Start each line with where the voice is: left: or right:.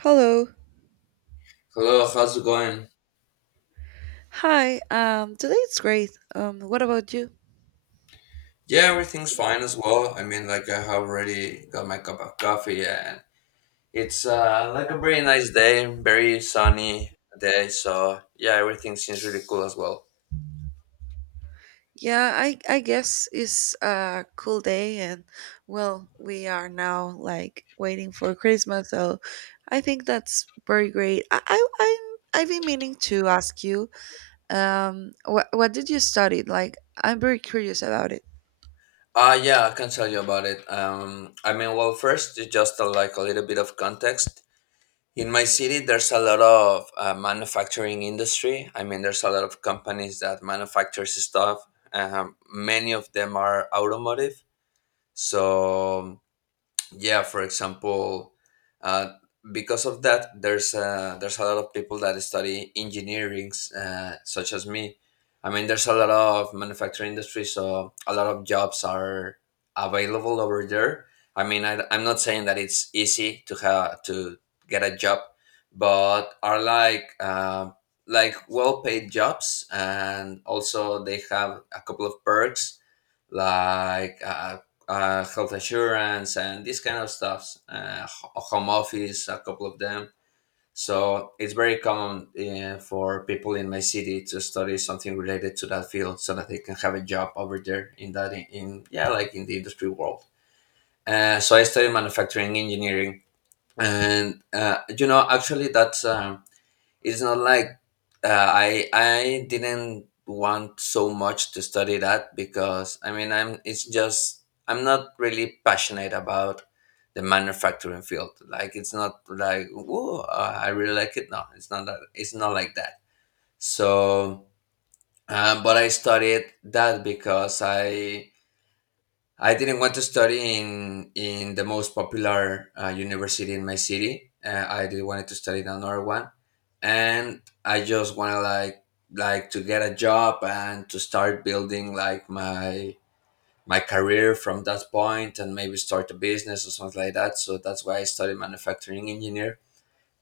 right: Hello.
left: Hello, how's it going?
right: Hi. Today it's great. What about you?
left: Yeah, everything's fine as well. I mean, like I have already got my cup of coffee, and it's like a very nice day, very sunny day. So yeah, everything seems really cool as well.
right: Yeah, I guess it's a cool day and, well, we are now like waiting for Christmas, so I think that's very great. I've been meaning to ask you what did you study? Like, I'm very curious about it.
left: Yeah, I can tell you about it. I mean, well, first it's just like a little bit of context. In my city, there's a lot of manufacturing industry. I mean, there's a lot of companies that manufactures stuff. Many of them are automotive. So yeah, for example, uh, because of that there's a lot of people that study engineerings such as me. I mean, there's a lot of manufacturing industry, so a lot of jobs are available over there. I mean, I'm not saying that it's easy to have to get a job, but are like well paid jobs, and also they have a couple of perks like health assurance and this kind of stuffs, home office, a couple of them. So it's very common for people in my city to study something related to that field so that they can have a job over there in in yeah like in the industry world. So I studied manufacturing engineering, and you know actually that's it's not like I didn't want so much to study that because I mean I'm it's just I'm not really passionate about the manufacturing field. Like it's not like whoa, I really like it. No, it's not that. It's not like that. So, but I studied that because I didn't want to study in the most popular university in my city. I did wanted to study in another one, and I just wanted like to get a job and to start building like my career from that point and maybe start a business or something like that. So that's why I studied manufacturing engineer.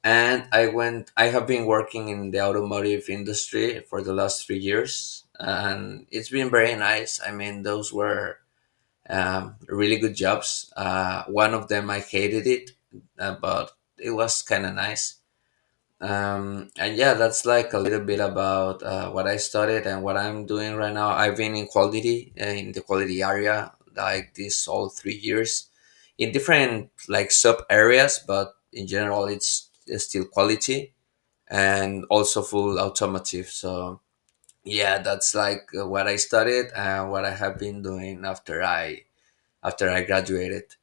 left: And I went. I have been working in the automotive industry for the last 3 years, and it's been very nice. I mean, those were really good jobs. One of them I hated it, but it was kind of nice. And yeah, that's like a little bit about what I studied and what I'm doing right now. I've been in quality in the quality area like this all 3 years in different like sub areas, but in general, it's still quality and also full automotive. So yeah, that's like what I studied and what I have been doing after I graduated.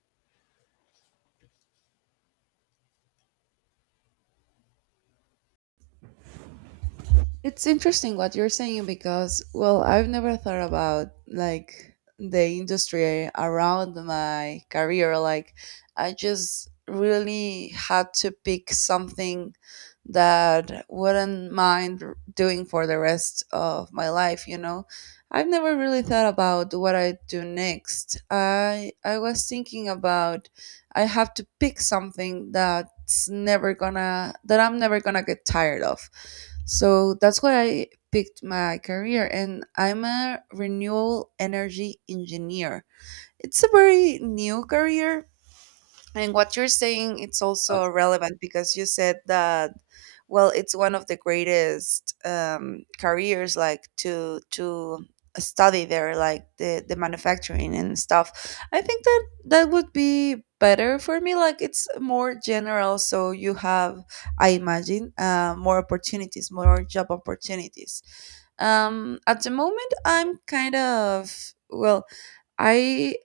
right: It's interesting what you're saying because, well, I've never thought about like the industry around my career. Like, I just really had to pick something that wouldn't mind doing for the rest of my life, you know. I've never really thought about what I do next. I was thinking about, I have to pick something that I'm never gonna get tired of, so that's why I picked my career and I'm a renewable energy engineer. It's a very new career, and what you're saying, it's
left: Uh,
right: also relevant because you said that, well, it's one of the greatest careers, like to study there, like the manufacturing and stuff. I think that that would be better for me. Like, it's more general, so you have, I imagine, more opportunities, more job opportunities. At the moment, I'm kind of, well, I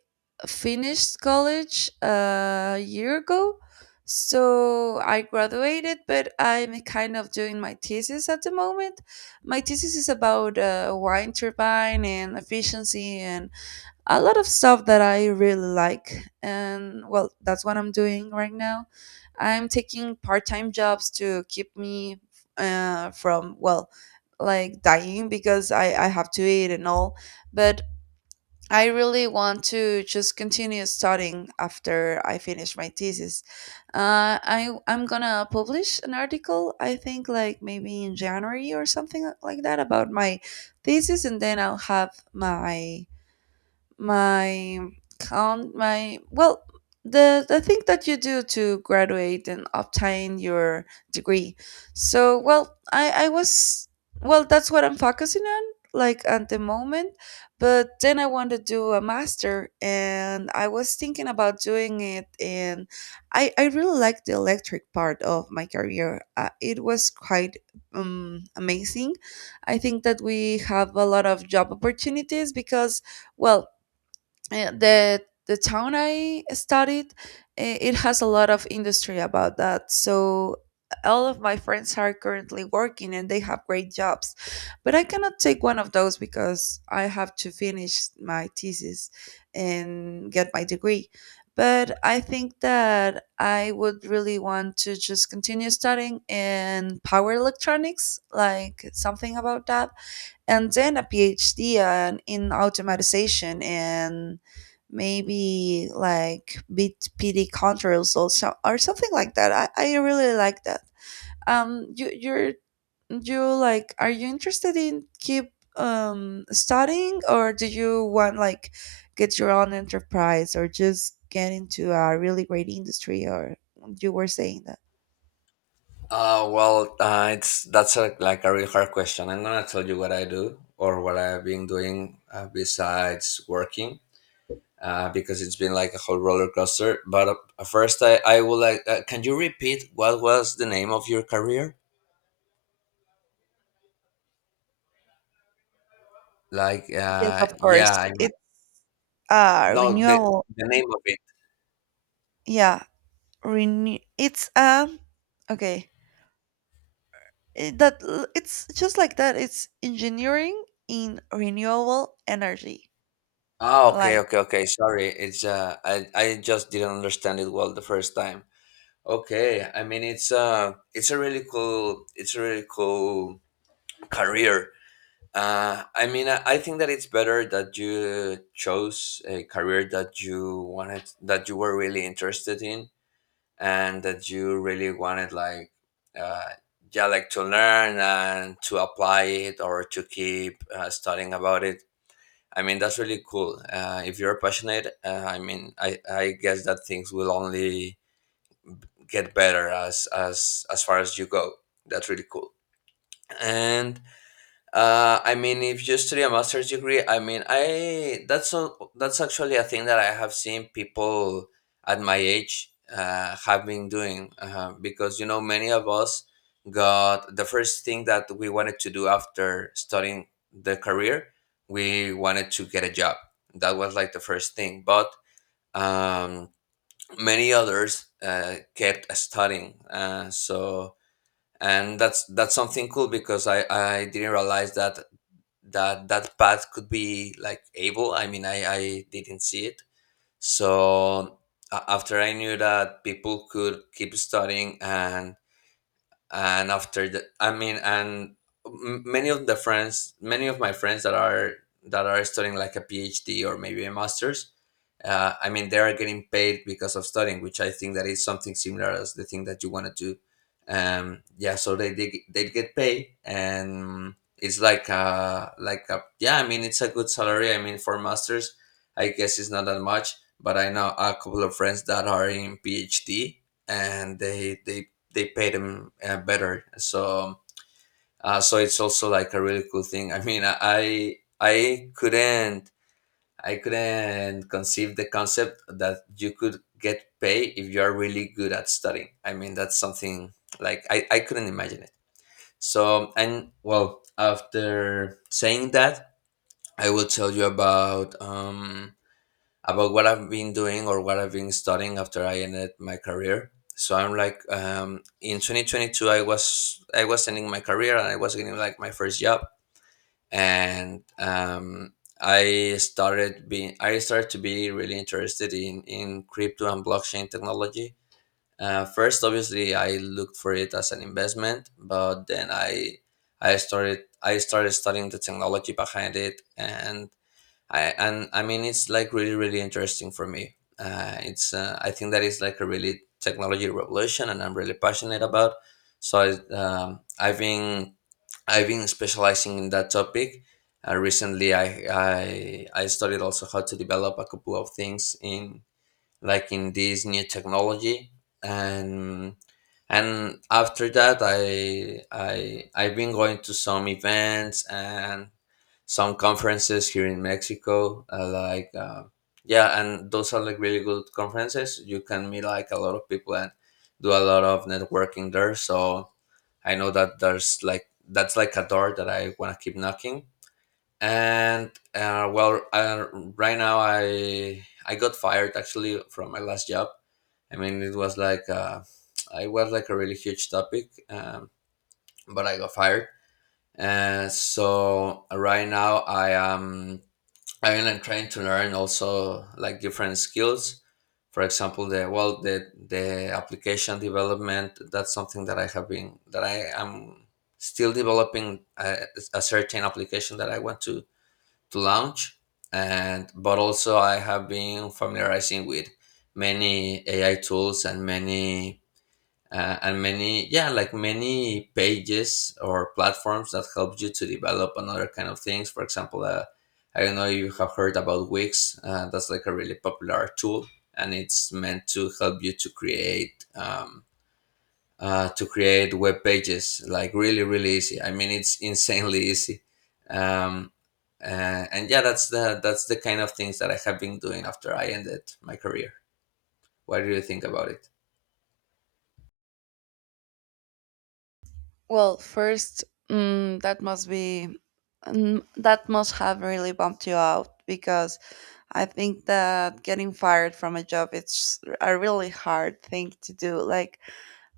right: finished college a year ago, so I graduated, but I'm kind of doing my thesis at the moment. My thesis is about wind turbine and efficiency and a lot of stuff that I really like. And well, that's what I'm doing right now. I'm taking part time jobs to keep me from, well, like dying because I have to eat and all. But I really want to just continue studying after I finish my thesis. I I'm gonna publish an article. I think like maybe in January or something like that about my thesis, and then I'll have my my count my well the thing that you do to graduate and obtain your degree. So, well, I was, well, that's what I'm focusing on, like, at the moment, but then I want to do a master and I was thinking about doing it, and I really like the electric part of my career. It was quite amazing. I think that we have a lot of job opportunities because, well, the town I studied, it has a lot of industry about that. So all of my friends are currently working and they have great jobs, but I cannot take one of those because I have to finish my thesis and get my degree. But I think that I would really want to just continue studying in power electronics, like something about that, and then a PhD, and in automatization, and maybe like bit PD controls or so, or something like that. I really like that. You, you're you like Are you interested in keep studying, or do you want, like, get your own enterprise or just get into a really great industry, or you were saying that?
left: well, it's like a real hard question. I'm gonna tell you what I do or what I've been doing besides working, because it's been like a whole roller coaster. But first, I would like. Can you repeat what was the name of your career? Like,
right: Yes, of
left: yeah,
right: course,
left: I mean,
right: it's
left: no,
right: renewable.
left: the name of it.
right: Yeah, renew, it's okay. It's just like that, it's engineering in renewable energy.
left: Ah, okay,
right: Like,
left: okay, okay. Sorry, it's I just didn't understand it well the first time. Okay, I mean it's a really cool it's a really cool career. I mean I think that it's better that you chose a career that you wanted, that you were really interested in, and that you really wanted like uh, yeah like to learn and to apply it or to keep studying about it. I mean that's really cool. If you're passionate, I mean I guess that things will only get better as as far as you go. That's really cool. And I mean if you study a master's degree, I mean I that's actually a thing that I have seen people at my age have been doing, because you know many of us got the first thing that we wanted to do after studying the career. We wanted to get a job. That was like the first thing. But um, many others kept studying. And that's something cool because I didn't realize that that path could be like able. I mean I didn't see it. So after I knew that people could keep studying, and after the I mean and many of the friends, many of my friends that are studying like a PhD or maybe a master's, I mean they are getting paid because of studying, which I think that is something similar as the thing that you want to do. Yeah, so they get paid, and it's like a yeah, I mean it's a good salary. I mean, for masters I guess it's not that much, but I know a couple of friends that are in phd, and they pay them better. So so it's also like a really cool thing. I mean I couldn't conceive the concept that you could get paid if you are really good at studying. I mean, that's something like I couldn't imagine it. So, and well, after saying that, I will tell you about what I've been doing or what I've been studying after I ended my career. So I'm like in 2022, I was ending my career and I was getting like my first job. And I started to be really interested in crypto and blockchain technology. First, obviously, I looked for it as an investment, but then I started studying the technology behind it, and I mean it's like really really interesting for me. It's I think that is like a really technology revolution, and I'm really passionate about. So I've been specializing in that topic. Recently, I studied also how to develop a couple of things in in this new technology. and and after that I've been going to some events and some conferences here in Mexico, yeah, and those are like really good conferences. You can meet like a lot of people and do a lot of networking there. So I know that there's like that's like a door that I want to keep knocking. And right now I got fired actually from my last job. I mean, it was like a really huge topic. But I got fired. And so right now I am trying to learn also like different skills. For example, the well the application development, that's something that I have been that I am still developing. A certain application that I want to launch. And but also I have been familiarizing with many AI tools and many, and many, yeah, like many pages or platforms that help you to develop another kind of things. For example, I don't know if you have heard about Wix. That's like a really popular tool, and it's meant to help you to create web pages like really really easy. I mean it's insanely easy. um, uh, and yeah, that's the kind of things that I have been doing after I ended my career. What do you think about it?
right: well, first, that must be, that must have really bumped you out, because I think that getting fired from a job, it's a really hard thing to do. Like,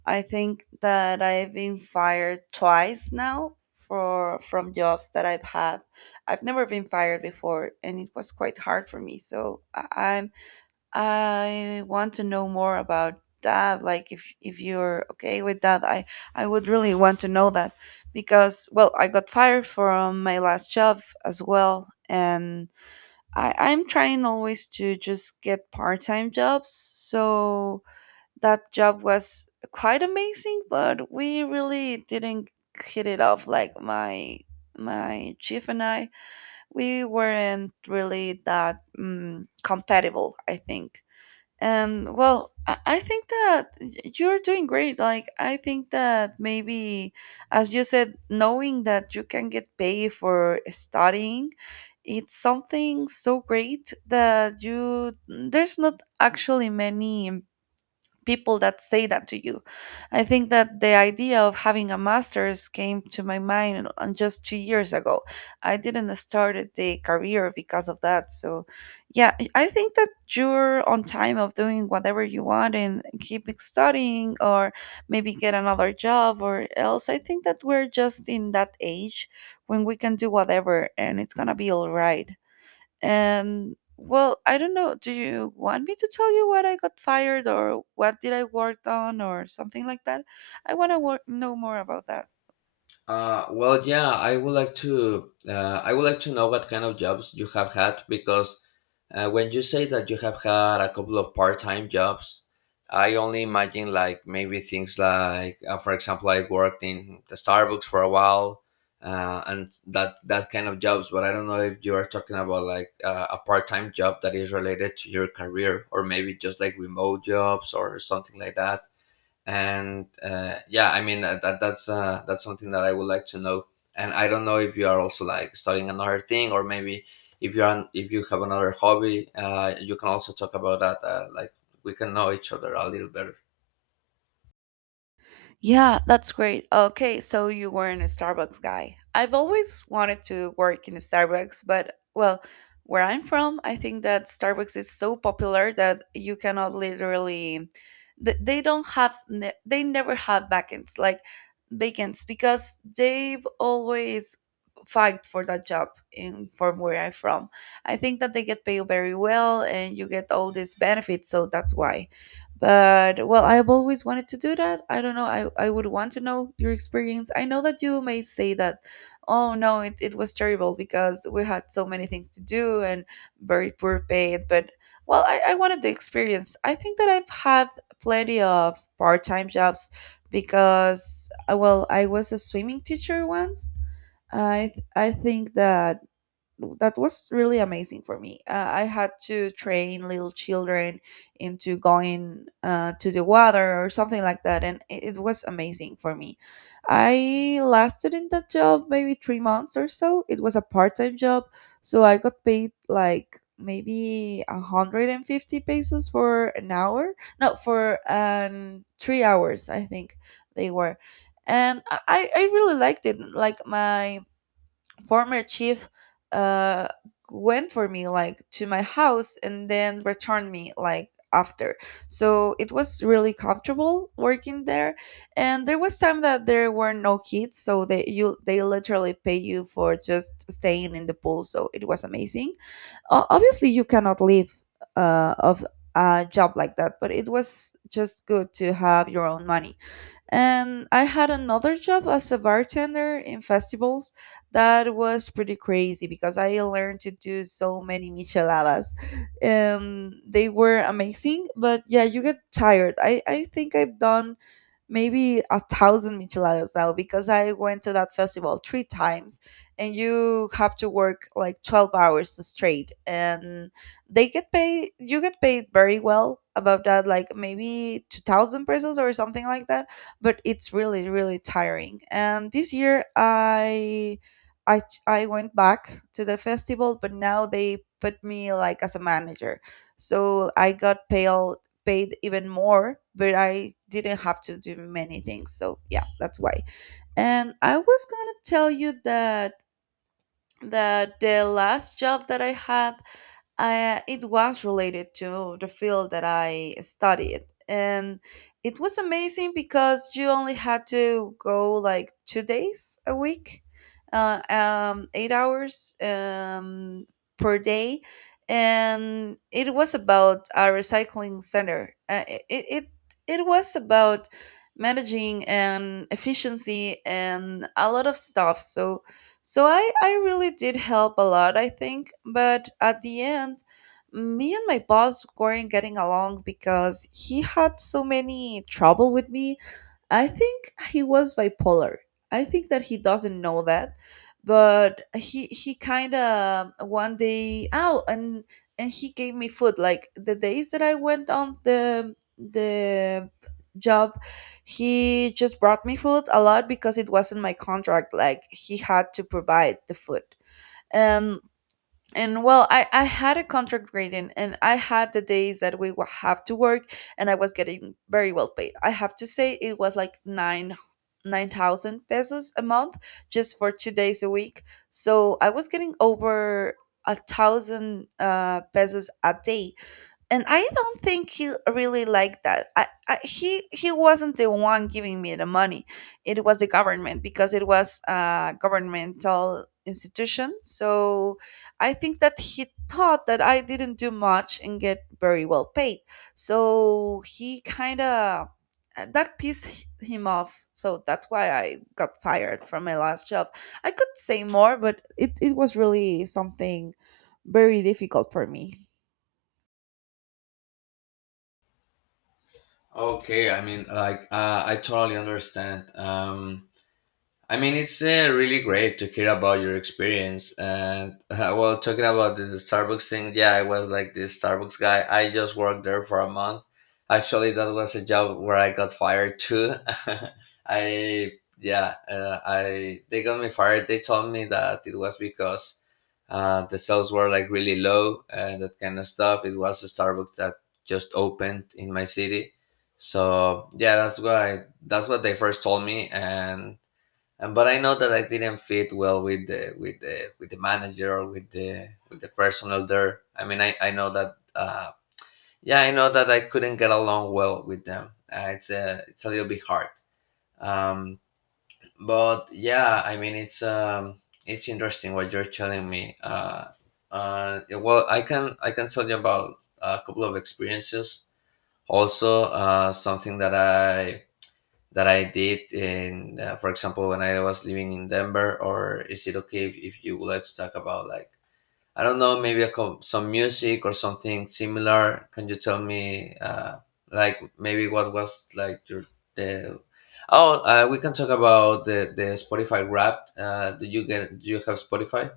right: I think that I've been fired twice now for, from jobs that I've had. I've never been fired before and it was quite hard for me, so I'm, I want to know more about that. Like, if you're okay with that, I would really want to know that because, well, I got fired from my last job as well, and I'm trying always to just get part time jobs. So that job was quite amazing, but we really didn't hit it off, like, my chief and I, we weren't really that compatible, I think. And, well, I think that you're doing great. Like, I think that maybe, as you said, knowing that you can get paid for studying, it's something so great that, you, there's not actually many people that say that to you. I think that the idea of having a master's came to my mind on just 2 years ago. I didn't start the career because of that. So, yeah, I think that you're on time of doing whatever you want and keep studying or maybe get another job or else. I think that we're just in that age when we can do whatever and it's going to be all right. And, well, I don't know. Do you want me to tell you what I got fired or what did I work on or something like that? I want to work, know more about that.
left: Well, yeah, I would like to. I would like to know what kind of jobs you have had, because when you say that you have had a couple of part-time jobs, I only imagine like maybe things like, for example, I worked in the Starbucks for a while, and that kind of jobs. But I don't know if you are talking about like a part-time job that is related to your career, or maybe just like remote jobs or something like that. And yeah, I mean, that's something that I would like to know. And I don't know if you are also like studying another thing, or maybe if if you have another hobby. You can also talk about that. Like we can know each other a little better.
right: Yeah, that's great. Okay, so you weren't a Starbucks guy. I've always wanted to work in a Starbucks, but, well, where I'm from, I think that Starbucks is so popular that you cannot literally, they don't have, they never have vacants, like, vacants, because they've always fight for that job in from where I'm from. I think that they get paid very well and you get all these benefits, so that's why. But, well, I've always wanted to do that. I don't know. I would want to know your experience. I know that you may say that, oh no, it was terrible because we had so many things to do and very poor paid. But, well, I wanted the experience. I think that I've had plenty of part time jobs because, well, I was a swimming teacher once. I think that that was really amazing for me. I had to train little children into going to the water or something like that, and it was amazing for me. I lasted in that job maybe 3 months or so. It was a part-time job, so I got paid like maybe 150 pesos for an hour, no, for 3 hours, I think they were. And I I really liked it. Like, my former chief, uh, went for me, like, to my house and then returned me, like, after, so it was really comfortable working there. And there was time that there were no kids, so they, you, they literally pay you for just staying in the pool, so it was amazing. Obviously, you cannot live of a job like that, but it was just good to have your own money. And I had another job as a bartender in festivals. That was pretty crazy because I learned to do so many micheladas. And they were amazing, but yeah, you get tired. I think I've done maybe a thousand micheladas now because I went to that festival three times and you have to work like 12 hours straight, and they get paid you get paid very well about that, like maybe 2000 pesos or something like that, but it's really really tiring. And this year I went back to the festival, but now they put me like as a manager. So I got paid paid even more, but I didn't have to do many things. So yeah, that's why. And I was going to tell you that the last job that I had, it was related to the field that I studied. And it was amazing because you only had to go like 2 days a week, 8 hours per day. And it was about a recycling center. It was about managing and efficiency and a lot of stuff. So, so I really did help a lot, I think. But at the end, me and my boss weren't getting along because he had so many trouble with me. I think he was bipolar. I think that he doesn't know that, but he kind of one day out, and he gave me food. Like, the days that I went on the job, he just brought me food a lot because it wasn't my contract. Like, he had to provide the food, and and, well, I had a contract grading and I had the days that we would have to work. And I was getting very well paid, I have to say. It was like nine thousand pesos a month, just for 2 days a week. So I was getting over a thousand pesos a day. And I don't think he really liked that. He wasn't the one giving me the money; it was the government because it was a governmental institution. So I think that he thought that I didn't do much and get very well paid. So he kind of, that pissed him off. So that's why I got fired from my last job. I could say more, but it was really something very difficult for me.
left: Okay, I mean like, I totally understand. I mean, it's really great to hear about your experience. And well, talking about the Starbucks thing, yeah, I was like this Starbucks guy. I just worked there for a month. Actually, that was a job where I got fired too. I yeah, I they got me fired. They told me that it was because the sales were like really low and that kind of stuff. It was a Starbucks that just opened in my city, so yeah, that's why that's what they first told me. And but I know that I didn't fit well with the manager or with the personnel there. I mean, I know that. Yeah, I know that I couldn't get along well with them. It's a little bit hard. Um, but yeah, I mean, it's interesting what you're telling me. Well, I can tell you about a couple of experiences. Also, something that I did in, for example, when I was living in Denver. Or is it okay if you would like to talk about, like, I don't know, maybe some music or something similar? Can you tell me, like, maybe what was like your the Oh, we can talk about the Spotify Wrapped. Do you get? Do you have Spotify?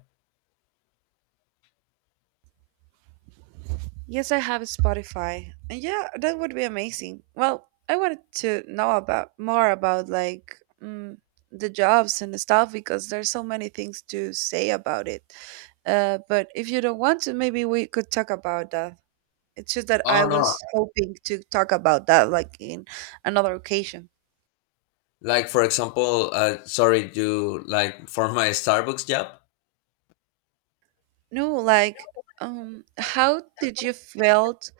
right: Yes, I have Spotify. And yeah, that would be amazing. Well, I wanted to know about more about mm, the jobs and the stuff because there's so many things to say about it. But if you don't want to, maybe we could talk about that. It's just that I
left: Oh no!
right: was hoping to talk about that like in another occasion.
left: Like for example, sorry, do like for my Starbucks job?
right: No, like how did you felt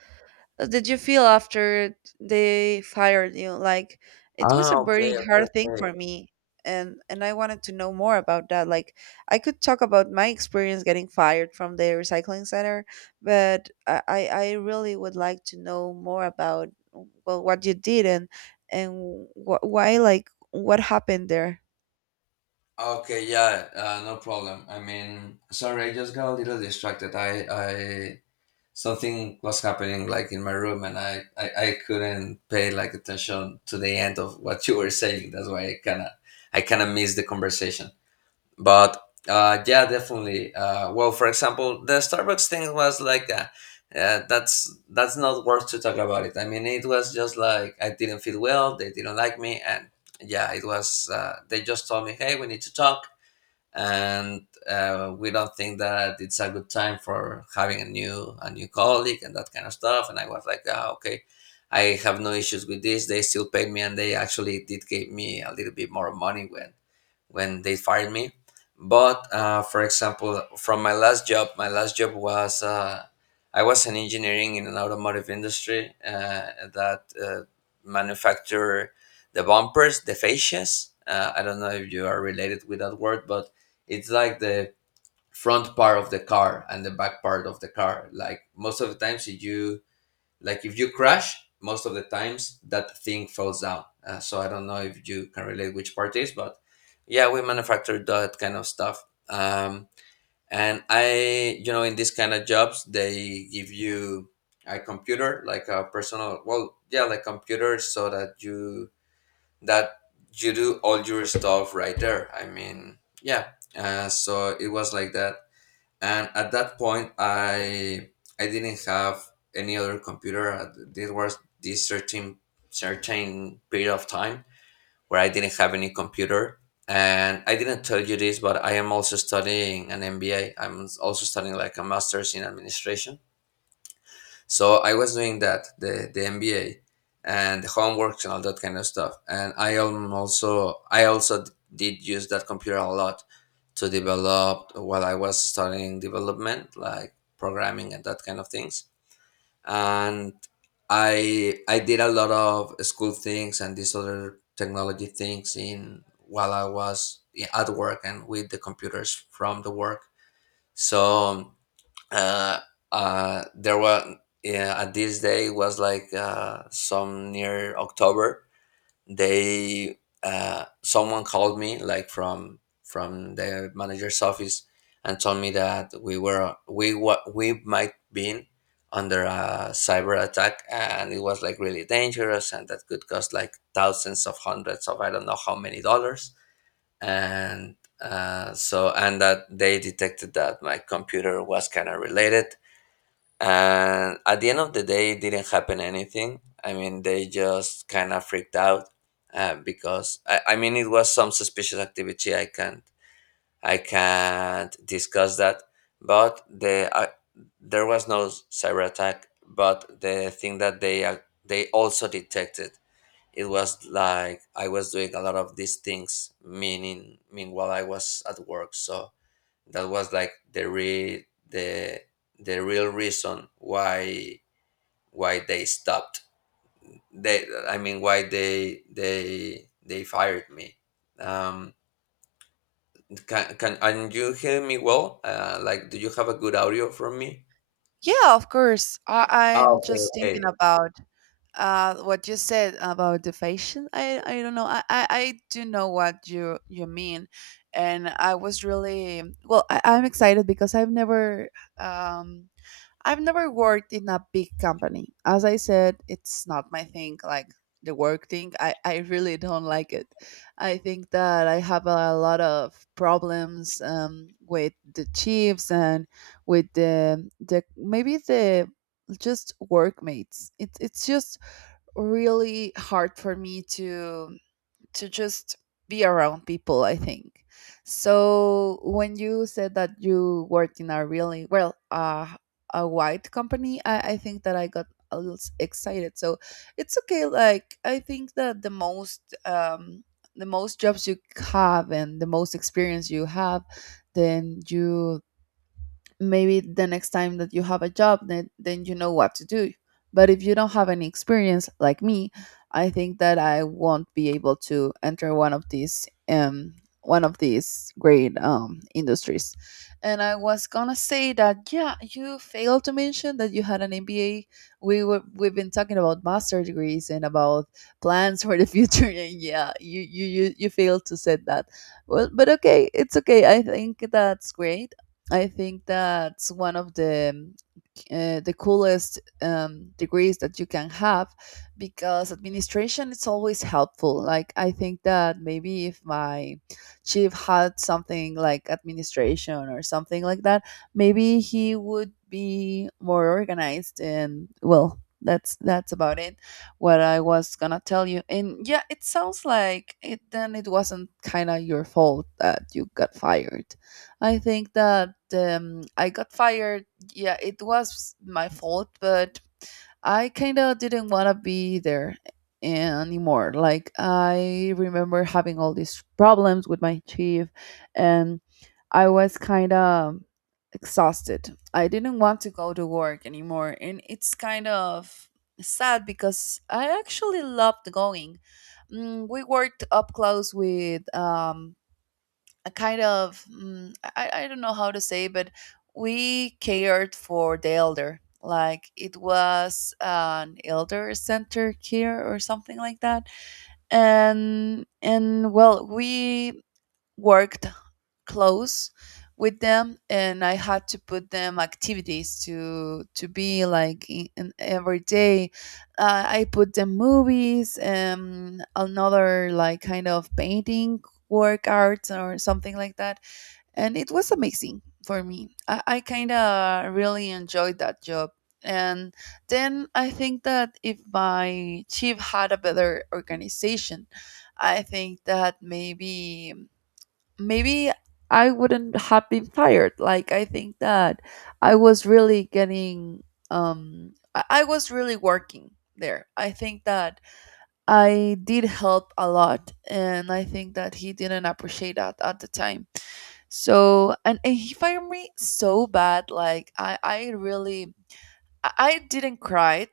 right: did you feel after they fired you? Like it was
left: Ah,
right: a very
left: okay, okay,
right: hard thing
left: okay.
right: for me, and I wanted to know more about that. Like I could talk about my experience getting fired from the recycling center, but I really would like to know more about well what you did and and why, like what happened there.
left: Okay, yeah, no problem. I mean, sorry, I just got a little distracted. Something was happening like in my room, and I couldn't pay like attention to the end of what you were saying. That's why I kind of missed the conversation. But yeah, definitely. Well, for example, the Starbucks thing was like, that's not worth to talk about it. I mean, it was just like I didn't feel well. They didn't like me, and yeah, it was. They just told me, hey, we need to talk and we don't think that it's a good time for having a new colleague and that kind of stuff, and I was like, ah, okay, I have no issues with this. They still paid me, and they actually did give me a little bit more money when they fired me. But for example, from my last job was I was an engineering in an automotive industry that manufacture the bumpers, the fascias. I don't know if you are related with that word, but it's like the front part of the car and the back part of the car. Like most of the times, if you crash, most of the times that thing falls down. Uh, so I don't know if you can relate which part is, but yeah, we manufacture that kind of stuff. um, and I, you know, in these kind of jobs they give you a computer, like a personal, well, yeah, like computer so that you do all your stuff right there. I mean, yeah, so it was like that. And at that point I didn't have any other computer. This was this certain period of time where I didn't have any computer, and I didn't tell you this, but I am also studying an MBA. I'm also studying like a master's in administration. So I was doing that, the MBA and the homeworks and all that kind of stuff. And I am also I also did use that computer a lot to develop while I was studying development, like programming and that kind of things. And I did a lot of school things and these other technology things in while I was at work and with the computers from the work. So um, uh, there were yeah, at this day was like some near October. They someone called me like from the manager's office and told me that we were, we what, we might been under a cyber attack, and it was like really dangerous and that could cost like thousands of hundreds of I don't know how many dollars. And so and that they detected that my computer was kind of related, and at the end of the day, it didn't happen anything. I mean, they just kind of freaked out. Uh, because I mean, it was some suspicious activity. I can't discuss that. But the there was no cyber attack. But the thing that they also detected, it was like I was doing a lot of these things, meaning meanwhile I was at work. So that was like the real reason why they stopped they I mean why they fired me. um can and you hear me well? Uh, like, do you have a good audio from me?
right: Yeah, of course. I'm
left: Oh, okay,
right: just
left: okay.
right: thinking about what you said about the fashion. I don't know. I do know what you mean, and I was really well. I'm excited because um, I've never worked in a big company. As I said, it's not my thing, like the work thing. I really don't like it. I think that I have a lot of problems with the chiefs and with the maybe the just workmates. It's just really hard for me to just be around people, I think. So when you said that you worked in a really well a wide company, I think that I got a little excited. So it's okay. Like I think that the most jobs you have and the most experience you have, then you maybe the next time that you have a job, then you know what to do. But if you don't have any experience like me, I think that I won't be able to enter one of these great industries. And I was gonna say that, yeah, you failed to mention that you had an MBA. We've been talking about master degrees and about plans for the future and yeah, you failed to say that. Well, but okay, it's okay, I think that's great. I think that's one of the coolest degrees that you can have, because administration is always helpful. Like I think that maybe if my chief had something like administration or something like that, maybe he would be more organized. And well, that's about it. What I was gonna tell you, and yeah, it sounds like it then it wasn't kind of your fault that you got fired. I think that I got fired, yeah, it was my fault, but I kind of didn't want to be there anymore. Like, I remember having all these problems with my chief, and I was kind of exhausted. I didn't want to go to work anymore. And it's kind of sad because I actually loved going. Mm, we worked up close with a kind of I don't know how to say, but we cared for the elder. Like it was an elder center care or something like that. And well, we worked close with them, and I had to put them activities to be like in every day. I put them movies and another like kind of painting work arts or something like that. And it was amazing for me. I kind of really enjoyed that job. And then I think that if my chief had a better organization, I think that maybe maybe I wouldn't have been fired. Like I think that I was really getting I was really working there. I think that I did help a lot, and I think that he didn't appreciate that at the time. So, and he fired me so bad. Like I really, I didn't cry,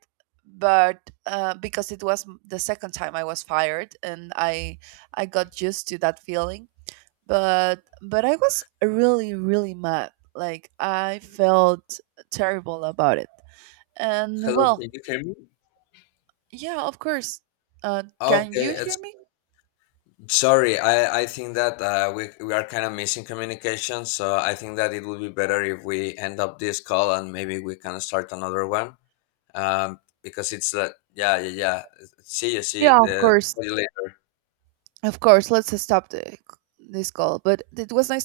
right: but because it was the second time I was fired, and I got used to that feeling. But, but I was really, really mad. Like I felt terrible about it. And
left: Hello,
right: well,
left: can you hear me?
right: yeah, of course. Can
left: Okay,
right: you
left: it's,
right: hear me?
left: sorry, I think that we are kind of missing communication, so I think that it would be better if we end up this call and maybe we can start another one. Because it's like, yeah, yeah, yeah. See you, see.
right: Yeah, of
left: See
right: course.
left: you later.
right: Of course. Let's stop this call. But it was nice.